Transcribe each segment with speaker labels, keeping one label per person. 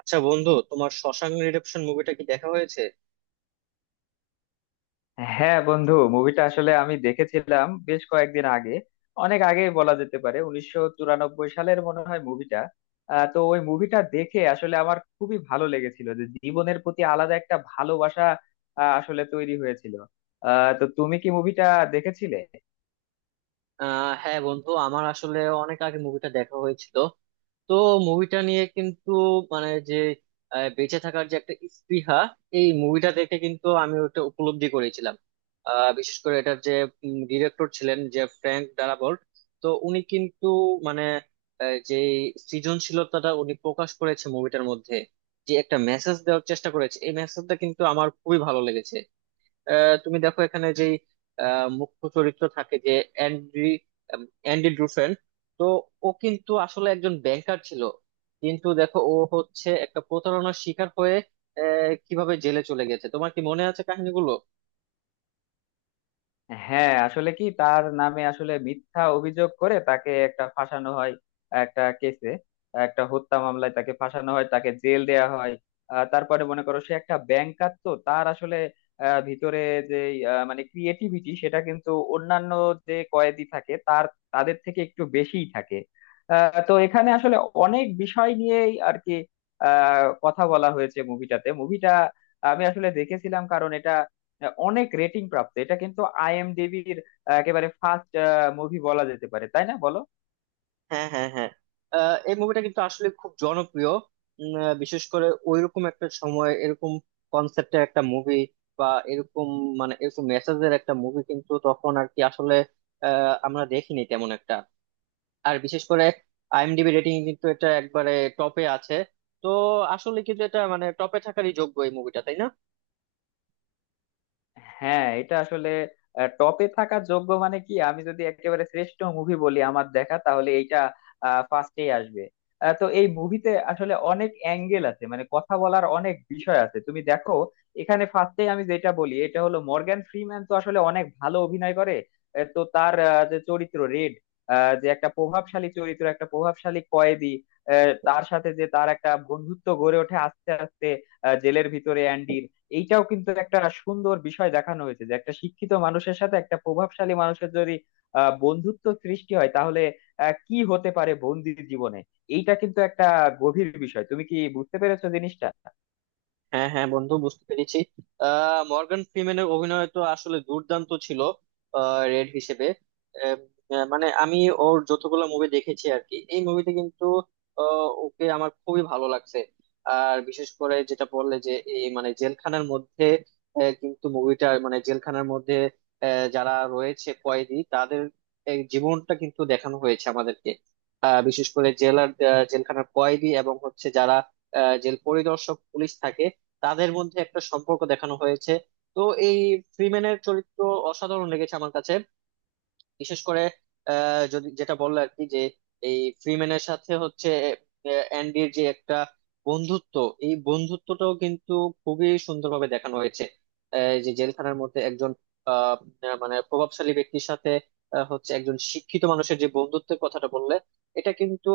Speaker 1: আচ্ছা বন্ধু, তোমার শশাঙ্ক রিডেম্পশন মুভিটা কি দেখা হয়েছে?
Speaker 2: হ্যাঁ বন্ধু, মুভিটা আসলে আমি দেখেছিলাম বেশ কয়েকদিন আগে। অনেক আগেই বলা যেতে পারে, 1994 সালের মনে হয় মুভিটা। তো ওই মুভিটা দেখে আসলে আমার খুবই ভালো লেগেছিল যে জীবনের প্রতি আলাদা একটা ভালোবাসা আসলে তৈরি হয়েছিল। তো তুমি কি মুভিটা দেখেছিলে?
Speaker 1: হ্যাঁ বন্ধু, আমার আসলে অনেক আগে মুভিটা দেখা হয়েছিল। তো মুভিটা নিয়ে কিন্তু মানে যে বেঁচে থাকার যে একটা স্পৃহা, এই মুভিটা দেখে কিন্তু আমি ওটা উপলব্ধি করেছিলাম। বিশেষ করে এটার যে ডিরেক্টর ছিলেন, যে ফ্র্যাঙ্ক ডারাবল্ট। তো উনি কিন্তু মানে যে সৃজনশীলতাটা উনি প্রকাশ করেছে মুভিটার মধ্যে, যে একটা মেসেজ দেওয়ার চেষ্টা করেছে, এই মেসেজটা কিন্তু আমার খুবই ভালো লেগেছে। তুমি দেখো, এখানে যেই মুখ্য চরিত্র থাকে, যে অ্যান্ড্রি, অ্যান্ডি ড্রুফেন, তো ও কিন্তু আসলে একজন ব্যাংকার ছিল। কিন্তু দেখো, ও হচ্ছে একটা প্রতারণার শিকার হয়ে কিভাবে জেলে চলে গেছে, তোমার কি মনে আছে কাহিনীগুলো?
Speaker 2: হ্যাঁ, আসলে কি তার নামে আসলে মিথ্যা অভিযোগ করে তাকে একটা ফাঁসানো হয়, একটা কেসে। একটা হত্যা মামলায় তাকে ফাঁসানো হয়, তাকে জেল দেয়া হয়। তারপরে মনে করো সে একটা ব্যাংকার, তো তার আসলে ভিতরে যে মানে ক্রিয়েটিভিটি, সেটা কিন্তু অন্যান্য যে কয়েদি থাকে তার তাদের থেকে একটু বেশিই থাকে। তো এখানে আসলে অনেক বিষয় নিয়েই আর কি কথা বলা হয়েছে মুভিটাতে। মুভিটা আমি আসলে দেখেছিলাম কারণ এটা অনেক রেটিং প্রাপ্ত। এটা কিন্তু আইএমডিবির একেবারে ফার্স্ট মুভি বলা যেতে পারে, তাই না বলো?
Speaker 1: হ্যাঁ হ্যাঁ হ্যাঁ। এই মুভিটা কিন্তু আসলে খুব জনপ্রিয়। বিশেষ করে ওইরকম একটা সময় এরকম কনসেপ্টের একটা মুভি বা এরকম মানে এরকম মেসেজের একটা মুভি কিন্তু তখন আর কি আসলে আমরা দেখিনি তেমন একটা। আর বিশেষ করে আইএমডিবি রেটিং কিন্তু এটা একবারে টপে আছে। তো আসলে কিন্তু এটা মানে টপে থাকারই যোগ্য এই মুভিটা, তাই না?
Speaker 2: হ্যাঁ, এটা আসলে টপে থাকার যোগ্য। মানে কি, আমি যদি একেবারে শ্রেষ্ঠ মুভি বলি আমার দেখা, তাহলে এইটা ফার্স্টেই আসবে। তো এই মুভিতে আসলে অনেক অ্যাঙ্গেল আছে, মানে কথা বলার অনেক বিষয় আছে। তুমি দেখো, এখানে ফার্স্টেই আমি যেটা বলি এটা হলো মর্গ্যান ফ্রিম্যান তো আসলে অনেক ভালো অভিনয় করে। তো তার যে চরিত্র রেড, যে একটা প্রভাবশালী চরিত্র, একটা প্রভাবশালী কয়েদি, তার সাথে যে তার একটা বন্ধুত্ব গড়ে ওঠে আস্তে আস্তে জেলের ভিতরে অ্যান্ডি। এইটাও কিন্তু একটা সুন্দর বিষয় দেখানো হয়েছে, যে একটা শিক্ষিত মানুষের সাথে একটা প্রভাবশালী মানুষের যদি বন্ধুত্ব সৃষ্টি হয় তাহলে কি হতে পারে বন্দির জীবনে। এইটা কিন্তু একটা গভীর বিষয়। তুমি কি বুঝতে পেরেছো জিনিসটা?
Speaker 1: হ্যাঁ হ্যাঁ বন্ধু, বুঝতে পেরেছি। মর্গান ফ্রিম্যানের অভিনয় তো আসলে দুর্দান্ত ছিল রেড হিসেবে। আহ, আহ, মানে আমি ওর যতগুলো মুভি দেখেছি আর কি, এই মুভিতে কিন্তু ওকে আমার খুবই ভালো লাগছে। আর বিশেষ করে যেটা বললে যে এই মানে জেলখানার মধ্যে, কিন্তু মুভিটা মানে জেলখানার মধ্যে যারা রয়েছে কয়েদি, তাদের এই জীবনটা কিন্তু দেখানো হয়েছে আমাদেরকে। বিশেষ করে জেলার জেলখানার কয়েদি এবং হচ্ছে যারা জেল পরিদর্শক পুলিশ থাকে, তাদের মধ্যে একটা সম্পর্ক দেখানো হয়েছে। তো এই ফ্রিম্যানের চরিত্র অসাধারণ লেগেছে আমার কাছে। বিশেষ করে যদি যেটা বললো আর কি, যে এই ফ্রিম্যানের সাথে হচ্ছে অ্যান্ডির যে একটা বন্ধুত্ব, এই বন্ধুত্বটাও কিন্তু খুবই সুন্দরভাবে দেখানো হয়েছে। যে জেলখানার মধ্যে একজন আহ, আহ, মানে প্রভাবশালী ব্যক্তির সাথে হচ্ছে একজন শিক্ষিত মানুষের যে বন্ধুত্বের কথাটা বললে, এটা কিন্তু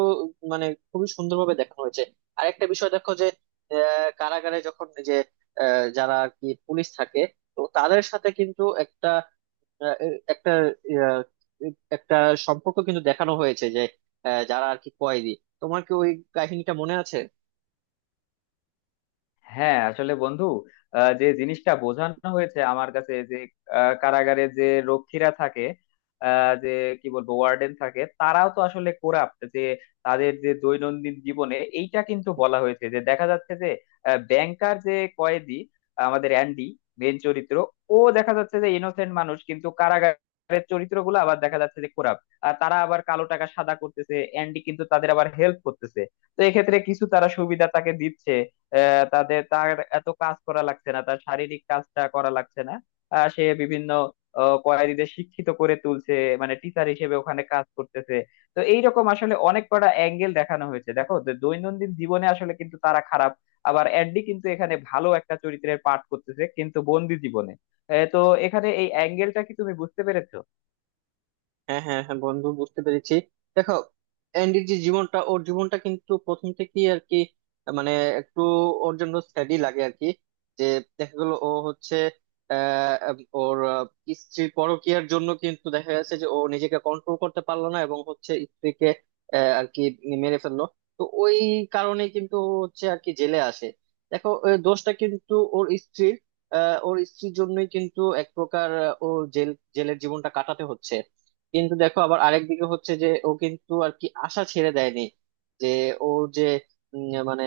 Speaker 1: মানে খুবই সুন্দরভাবে দেখানো হয়েছে। আর একটা বিষয় দেখো, যে কারাগারে যখন যে যারা আর কি পুলিশ থাকে, তো তাদের সাথে কিন্তু একটা আহ, এ- একটা আহ, এ- একটা সম্পর্ক কিন্তু দেখানো হয়েছে, যে যারা আর কি কয়েদি, তোমার কি ওই কাহিনীটা মনে আছে?
Speaker 2: হ্যাঁ, আসলে বন্ধু যে জিনিসটা বোঝানো হয়েছে আমার কাছে যে কারাগারে যে রক্ষীরা থাকে, আহ, যে কি বলবো, ওয়ার্ডেন থাকে, তারাও তো আসলে কোরাপ্ট। যে তাদের যে দৈনন্দিন জীবনে এইটা কিন্তু বলা হয়েছে, যে দেখা যাচ্ছে যে ব্যাংকার যে কয়েদি আমাদের অ্যান্ডি, মেন চরিত্র, ও দেখা যাচ্ছে যে ইনোসেন্ট মানুষ, কিন্তু কারাগারের চরিত্রগুলো আবার দেখা যাচ্ছে যে কোরাপ্ট। আর তারা আবার কালো টাকা সাদা করতেছে, অ্যান্ডি কিন্তু তাদের আবার হেল্প করতেছে। তো এক্ষেত্রে কিছু তারা সুবিধা তাকে দিচ্ছে। আহ, তাদের তার এত কাজ করা লাগছে না, তার শারীরিক কাজটা করা লাগছে না। সে বিভিন্ন কয়েদিদের শিক্ষিত করে তুলছে, মানে টিচার হিসেবে ওখানে কাজ করতেছে। তো এইরকম আসলে অনেক কটা অ্যাঙ্গেল দেখানো হয়েছে। দেখো, যে দৈনন্দিন জীবনে আসলে কিন্তু তারা খারাপ, আবার অ্যাডলি কিন্তু এখানে ভালো একটা চরিত্রের পাঠ করতেছে কিন্তু বন্দি জীবনে। তো এখানে এই অ্যাঙ্গেলটা কি তুমি বুঝতে পেরেছো?
Speaker 1: হ্যাঁ হ্যাঁ হ্যাঁ বন্ধু, বুঝতে পেরেছি। দেখো, অ্যান্ডির যে জীবনটা, ওর জীবনটা কিন্তু প্রথম থেকেই আর কি মানে একটু ওর জন্য স্টাডি লাগে আর কি। যে দেখা গেল, ও হচ্ছে আহ, ওর স্ত্রীর পরকীয়ার জন্য কিন্তু দেখা গেছে যে ও নিজেকে কন্ট্রোল করতে পারলো না এবং হচ্ছে স্ত্রীকে আর কি মেরে ফেললো। তো ওই কারণে কিন্তু ও হচ্ছে আর কি জেলে আসে। দেখো, ওই দোষটা কিন্তু ওর স্ত্রীর, ওর স্ত্রীর জন্যই কিন্তু এক প্রকার ও জেল জেলের জীবনটা কাটাতে হচ্ছে। কিন্তু দেখো, আবার আরেক দিকে হচ্ছে যে ও কিন্তু আর কি আশা ছেড়ে দেয়নি। যে ও যে মানে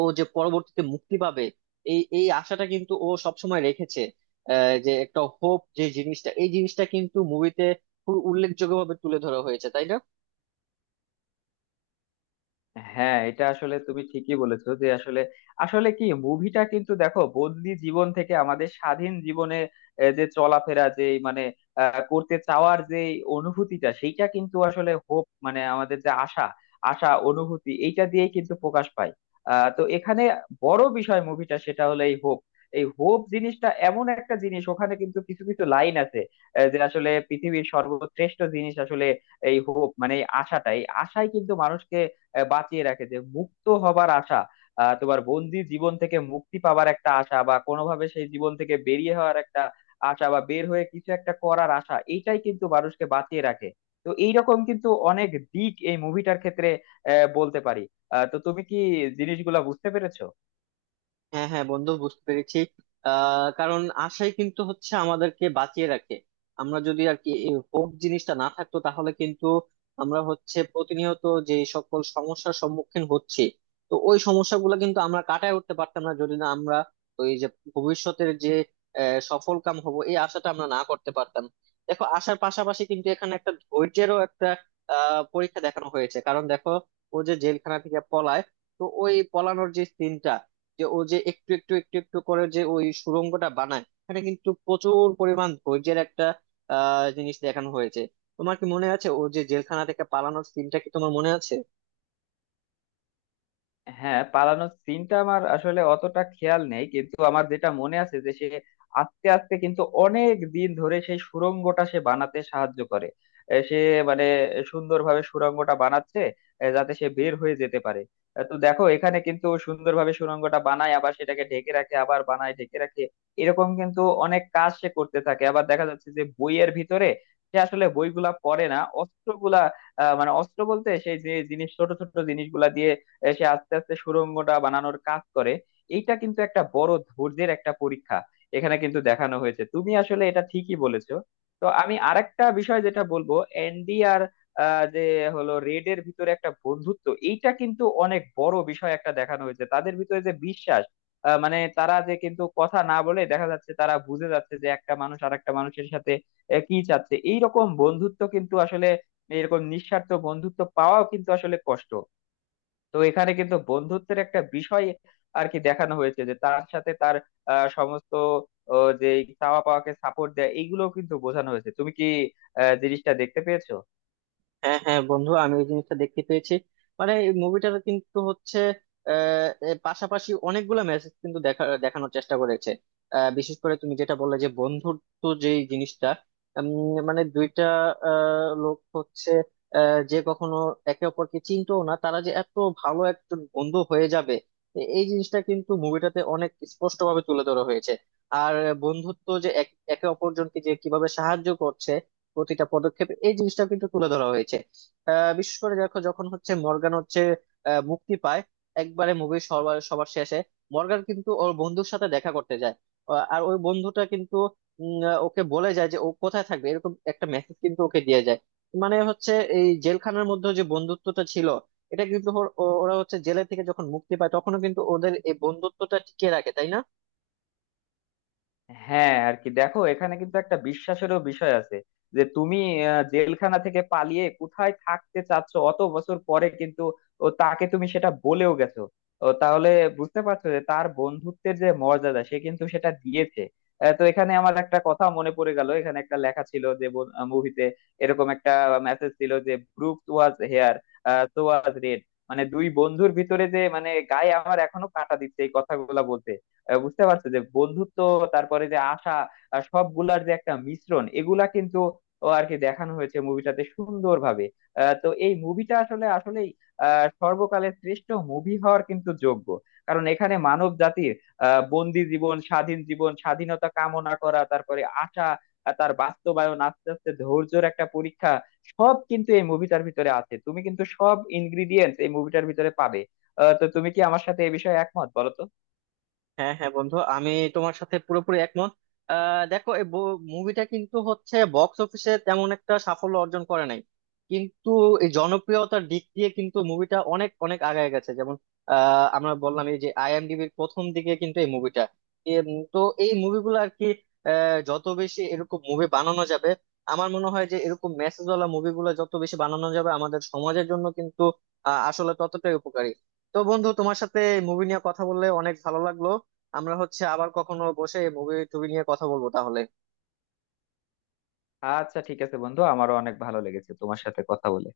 Speaker 1: ও যে পরবর্তীতে মুক্তি পাবে, এই এই আশাটা কিন্তু ও সবসময় রেখেছে। যে একটা হোপ যে জিনিসটা, এই জিনিসটা কিন্তু মুভিতে খুব উল্লেখযোগ্যভাবে তুলে ধরা হয়েছে, তাই না?
Speaker 2: হ্যাঁ, এটা আসলে তুমি ঠিকই বলেছো। যে আসলে আসলে কি মুভিটা কিন্তু দেখো বন্দি জীবন থেকে আমাদের স্বাধীন জীবনে যে চলাফেরা, যে মানে করতে চাওয়ার যে অনুভূতিটা, সেইটা কিন্তু আসলে হোপ, মানে আমাদের যে আশা, আশা অনুভূতি, এইটা দিয়েই কিন্তু প্রকাশ পায়। তো এখানে বড় বিষয় মুভিটা সেটা হলো এই হোপ। এই হোপ জিনিসটা এমন একটা জিনিস, ওখানে কিন্তু কিছু কিছু লাইন আছে যে আসলে পৃথিবীর সর্বশ্রেষ্ঠ জিনিস আসলে এই হোপ, মানে এই আশাটাই, আশাই কিন্তু মানুষকে বাঁচিয়ে রাখে। যে মুক্ত হবার আশা, তোমার বন্দি জীবন থেকে মুক্তি পাবার একটা আশা, বা কোনোভাবে সেই জীবন থেকে বেরিয়ে হওয়ার একটা আশা, বা বের হয়ে কিছু একটা করার আশা, এইটাই কিন্তু মানুষকে বাঁচিয়ে রাখে। তো এইরকম কিন্তু অনেক দিক এই মুভিটার ক্ষেত্রে বলতে পারি। তো তুমি কি জিনিসগুলা বুঝতে পেরেছো?
Speaker 1: হ্যাঁ হ্যাঁ বন্ধু, বুঝতে পেরেছি। কারণ আশাই কিন্তু হচ্ছে আমাদেরকে বাঁচিয়ে রাখে। আমরা যদি আর কি এই হোপ জিনিসটা না থাকতো তাহলে কিন্তু আমরা হচ্ছে প্রতিনিয়ত যে সকল সমস্যার সম্মুখীন হচ্ছি, তো ওই সমস্যাগুলো কিন্তু আমরা কাটায় উঠতে পারতাম না, যদি না আমরা ওই যে ভবিষ্যতের যে সফল কাম হব এই আশাটা আমরা না করতে পারতাম। দেখো, আশার পাশাপাশি কিন্তু এখানে একটা ধৈর্যেরও একটা পরীক্ষা দেখানো হয়েছে। কারণ দেখো, ও যে জেলখানা থেকে পলায়, তো ওই পলানোর যে সিনটা, যে ও যে একটু একটু একটু একটু করে যে ওই সুড়ঙ্গটা বানায়, এখানে কিন্তু প্রচুর পরিমাণ ধৈর্যের একটা জিনিস দেখানো হয়েছে। তোমার কি মনে আছে ও যে জেলখানা থেকে পালানোর সিনটা, কি তোমার মনে আছে?
Speaker 2: হ্যাঁ, পালানোর সিনটা আমার আসলে অতটা খেয়াল নেই, কিন্তু আমার যেটা মনে আছে যে সে আস্তে আস্তে কিন্তু অনেক দিন ধরে সেই সুড়ঙ্গটা সে বানাতে সাহায্য করে। সে মানে সুন্দরভাবে সুড়ঙ্গটা বানাচ্ছে, যাতে সে বের হয়ে যেতে পারে। তো দেখো, এখানে কিন্তু সুন্দরভাবে সুড়ঙ্গটা বানায়, আবার সেটাকে ঢেকে রাখে, আবার বানায়, ঢেকে রাখে। এরকম কিন্তু অনেক কাজ সে করতে থাকে। আবার দেখা যাচ্ছে যে বইয়ের ভিতরে সে আসলে বইগুলা পড়ে না, অস্ত্রগুলা মানে অস্ত্র বলতে সেই যে জিনিস, ছোট ছোট জিনিসগুলা সে আস্তে আস্তে সুড়ঙ্গটা বানানোর কাজ করে। এইটা কিন্তু একটা বড় ধৈর্যের একটা পরীক্ষা এখানে কিন্তু দেখানো হয়েছে। তুমি আসলে এটা ঠিকই বলেছো। তো আমি আরেকটা বিষয় যেটা বলবো, এনডি আর আহ, যে হলো রেড এর ভিতরে একটা বন্ধুত্ব, এইটা কিন্তু অনেক বড় বিষয় একটা দেখানো হয়েছে। তাদের ভিতরে যে বিশ্বাস, মানে তারা যে কিন্তু কথা না বলে দেখা যাচ্ছে তারা বুঝে যাচ্ছে যে একটা মানুষ আর একটা মানুষের সাথে কি চাচ্ছে, এইরকম বন্ধুত্ব কিন্তু আসলে এরকম নিঃস্বার্থ বন্ধুত্ব পাওয়াও কিন্তু আসলে কষ্ট। তো এখানে কিন্তু বন্ধুত্বের একটা বিষয় আর কি দেখানো হয়েছে, যে তার সাথে তার আহ, সমস্ত ও, যে চাওয়া পাওয়াকে সাপোর্ট দেয়। এইগুলো কিন্তু বোঝানো হয়েছে। তুমি কি জিনিসটা দেখতে পেয়েছো?
Speaker 1: হ্যাঁ হ্যাঁ বন্ধু, আমি ওই জিনিসটা দেখতে পেয়েছি। মানে এই মুভিটাতে কিন্তু হচ্ছে এর পাশাপাশি অনেকগুলো মেসেজ কিন্তু দেখানোর চেষ্টা করেছে। বিশেষ করে তুমি যেটা বললে যে বন্ধুত্ব যে জিনিসটা, মানে দুইটা লোক হচ্ছে যে কখনো একে অপরকে চিনতো না, তারা যে এত ভালো একজন বন্ধু হয়ে যাবে, এই জিনিসটা কিন্তু মুভিটাতে অনেক স্পষ্ট ভাবে তুলে ধরা হয়েছে। আর বন্ধুত্ব যে একে অপরজনকে যে কিভাবে সাহায্য করছে প্রতিটা পদক্ষেপ, এই জিনিসটা কিন্তু তুলে ধরা হয়েছে। বিশেষ করে দেখো, যখন হচ্ছে মর্গান হচ্ছে মুক্তি পায় একবারে মুভির সবার সবার শেষে, মর্গান কিন্তু ওর বন্ধুর সাথে দেখা করতে যায়। আর ওই বন্ধুটা কিন্তু ওকে বলে যায় যে ও কোথায় থাকবে, এরকম একটা মেসেজ কিন্তু ওকে দিয়ে যায়। মানে হচ্ছে এই জেলখানার মধ্যে যে বন্ধুত্বটা ছিল, এটা কিন্তু ওরা হচ্ছে জেলে থেকে যখন মুক্তি পায় তখনও কিন্তু ওদের এই বন্ধুত্বটা টিকিয়ে রাখে, তাই না?
Speaker 2: হ্যাঁ, আর কি দেখো, এখানে কিন্তু একটা বিশ্বাসেরও বিষয় আছে। যে তুমি জেলখানা থেকে পালিয়ে কোথায় থাকতে চাচ্ছ অত বছর পরে, কিন্তু ও তাকে তুমি সেটা বলেও গেছো। ও তাহলে বুঝতে পারছো যে তার বন্ধুত্বের যে মর্যাদা সে কিন্তু সেটা দিয়েছে। তো এখানে আমার একটা কথা মনে পড়ে গেল, এখানে একটা লেখা ছিল যে মুভিতে এরকম একটা মেসেজ ছিল যে Brook was here, so was Red. মানে দুই বন্ধুর ভিতরে যে মানে গায়ে আমার এখনো কাঁটা দিচ্ছে এই কথাগুলো বলতে। বুঝতে পারছো যে বন্ধুত্ব, তারপরে যে আশা, আর সবগুলার যে একটা মিশ্রণ, এগুলা কিন্তু ও আর কি দেখানো হয়েছে মুভিটাতে সুন্দরভাবে। তো এই মুভিটা আসলে আসলেই সর্বকালের শ্রেষ্ঠ মুভি হওয়ার কিন্তু যোগ্য, কারণ এখানে মানব জাতির বন্দি জীবন, স্বাধীন জীবন, স্বাধীনতা কামনা করা, তারপরে আশা আর তার বাস্তবায়ন, আস্তে আস্তে ধৈর্যের একটা পরীক্ষা, সব কিন্তু এই মুভিটার ভিতরে আছে। তুমি কিন্তু সব ইনগ্রিডিয়েন্টস এই মুভিটার ভিতরে পাবে। তো তুমি কি আমার সাথে এই বিষয়ে একমত বলো তো?
Speaker 1: হ্যাঁ হ্যাঁ বন্ধু, আমি তোমার সাথে পুরোপুরি একমত। দেখো, এই মুভিটা কিন্তু হচ্ছে বক্স অফিসে তেমন একটা সাফল্য অর্জন করে নাই, কিন্তু এই জনপ্রিয়তার দিক দিয়ে কিন্তু মুভিটা অনেক অনেক আগায় গেছে। যেমন আমরা বললাম, এই যে আইএমডিবির প্রথম দিকে কিন্তু এই মুভিটা। তো এই মুভিগুলো আর কি যত বেশি এরকম মুভি বানানো যাবে, আমার মনে হয় যে এরকম মেসেজ ওয়ালা মুভিগুলো যত বেশি বানানো যাবে, আমাদের সমাজের জন্য কিন্তু আসলে ততটাই উপকারী। তো বন্ধু, তোমার সাথে মুভি নিয়ে কথা বললে অনেক ভালো লাগলো। আমরা হচ্ছে আবার কখনো বসে মুভি টুভি নিয়ে কথা বলবো তাহলে।
Speaker 2: আচ্ছা, ঠিক আছে বন্ধু, আমারও অনেক ভালো লেগেছে তোমার সাথে কথা বলে।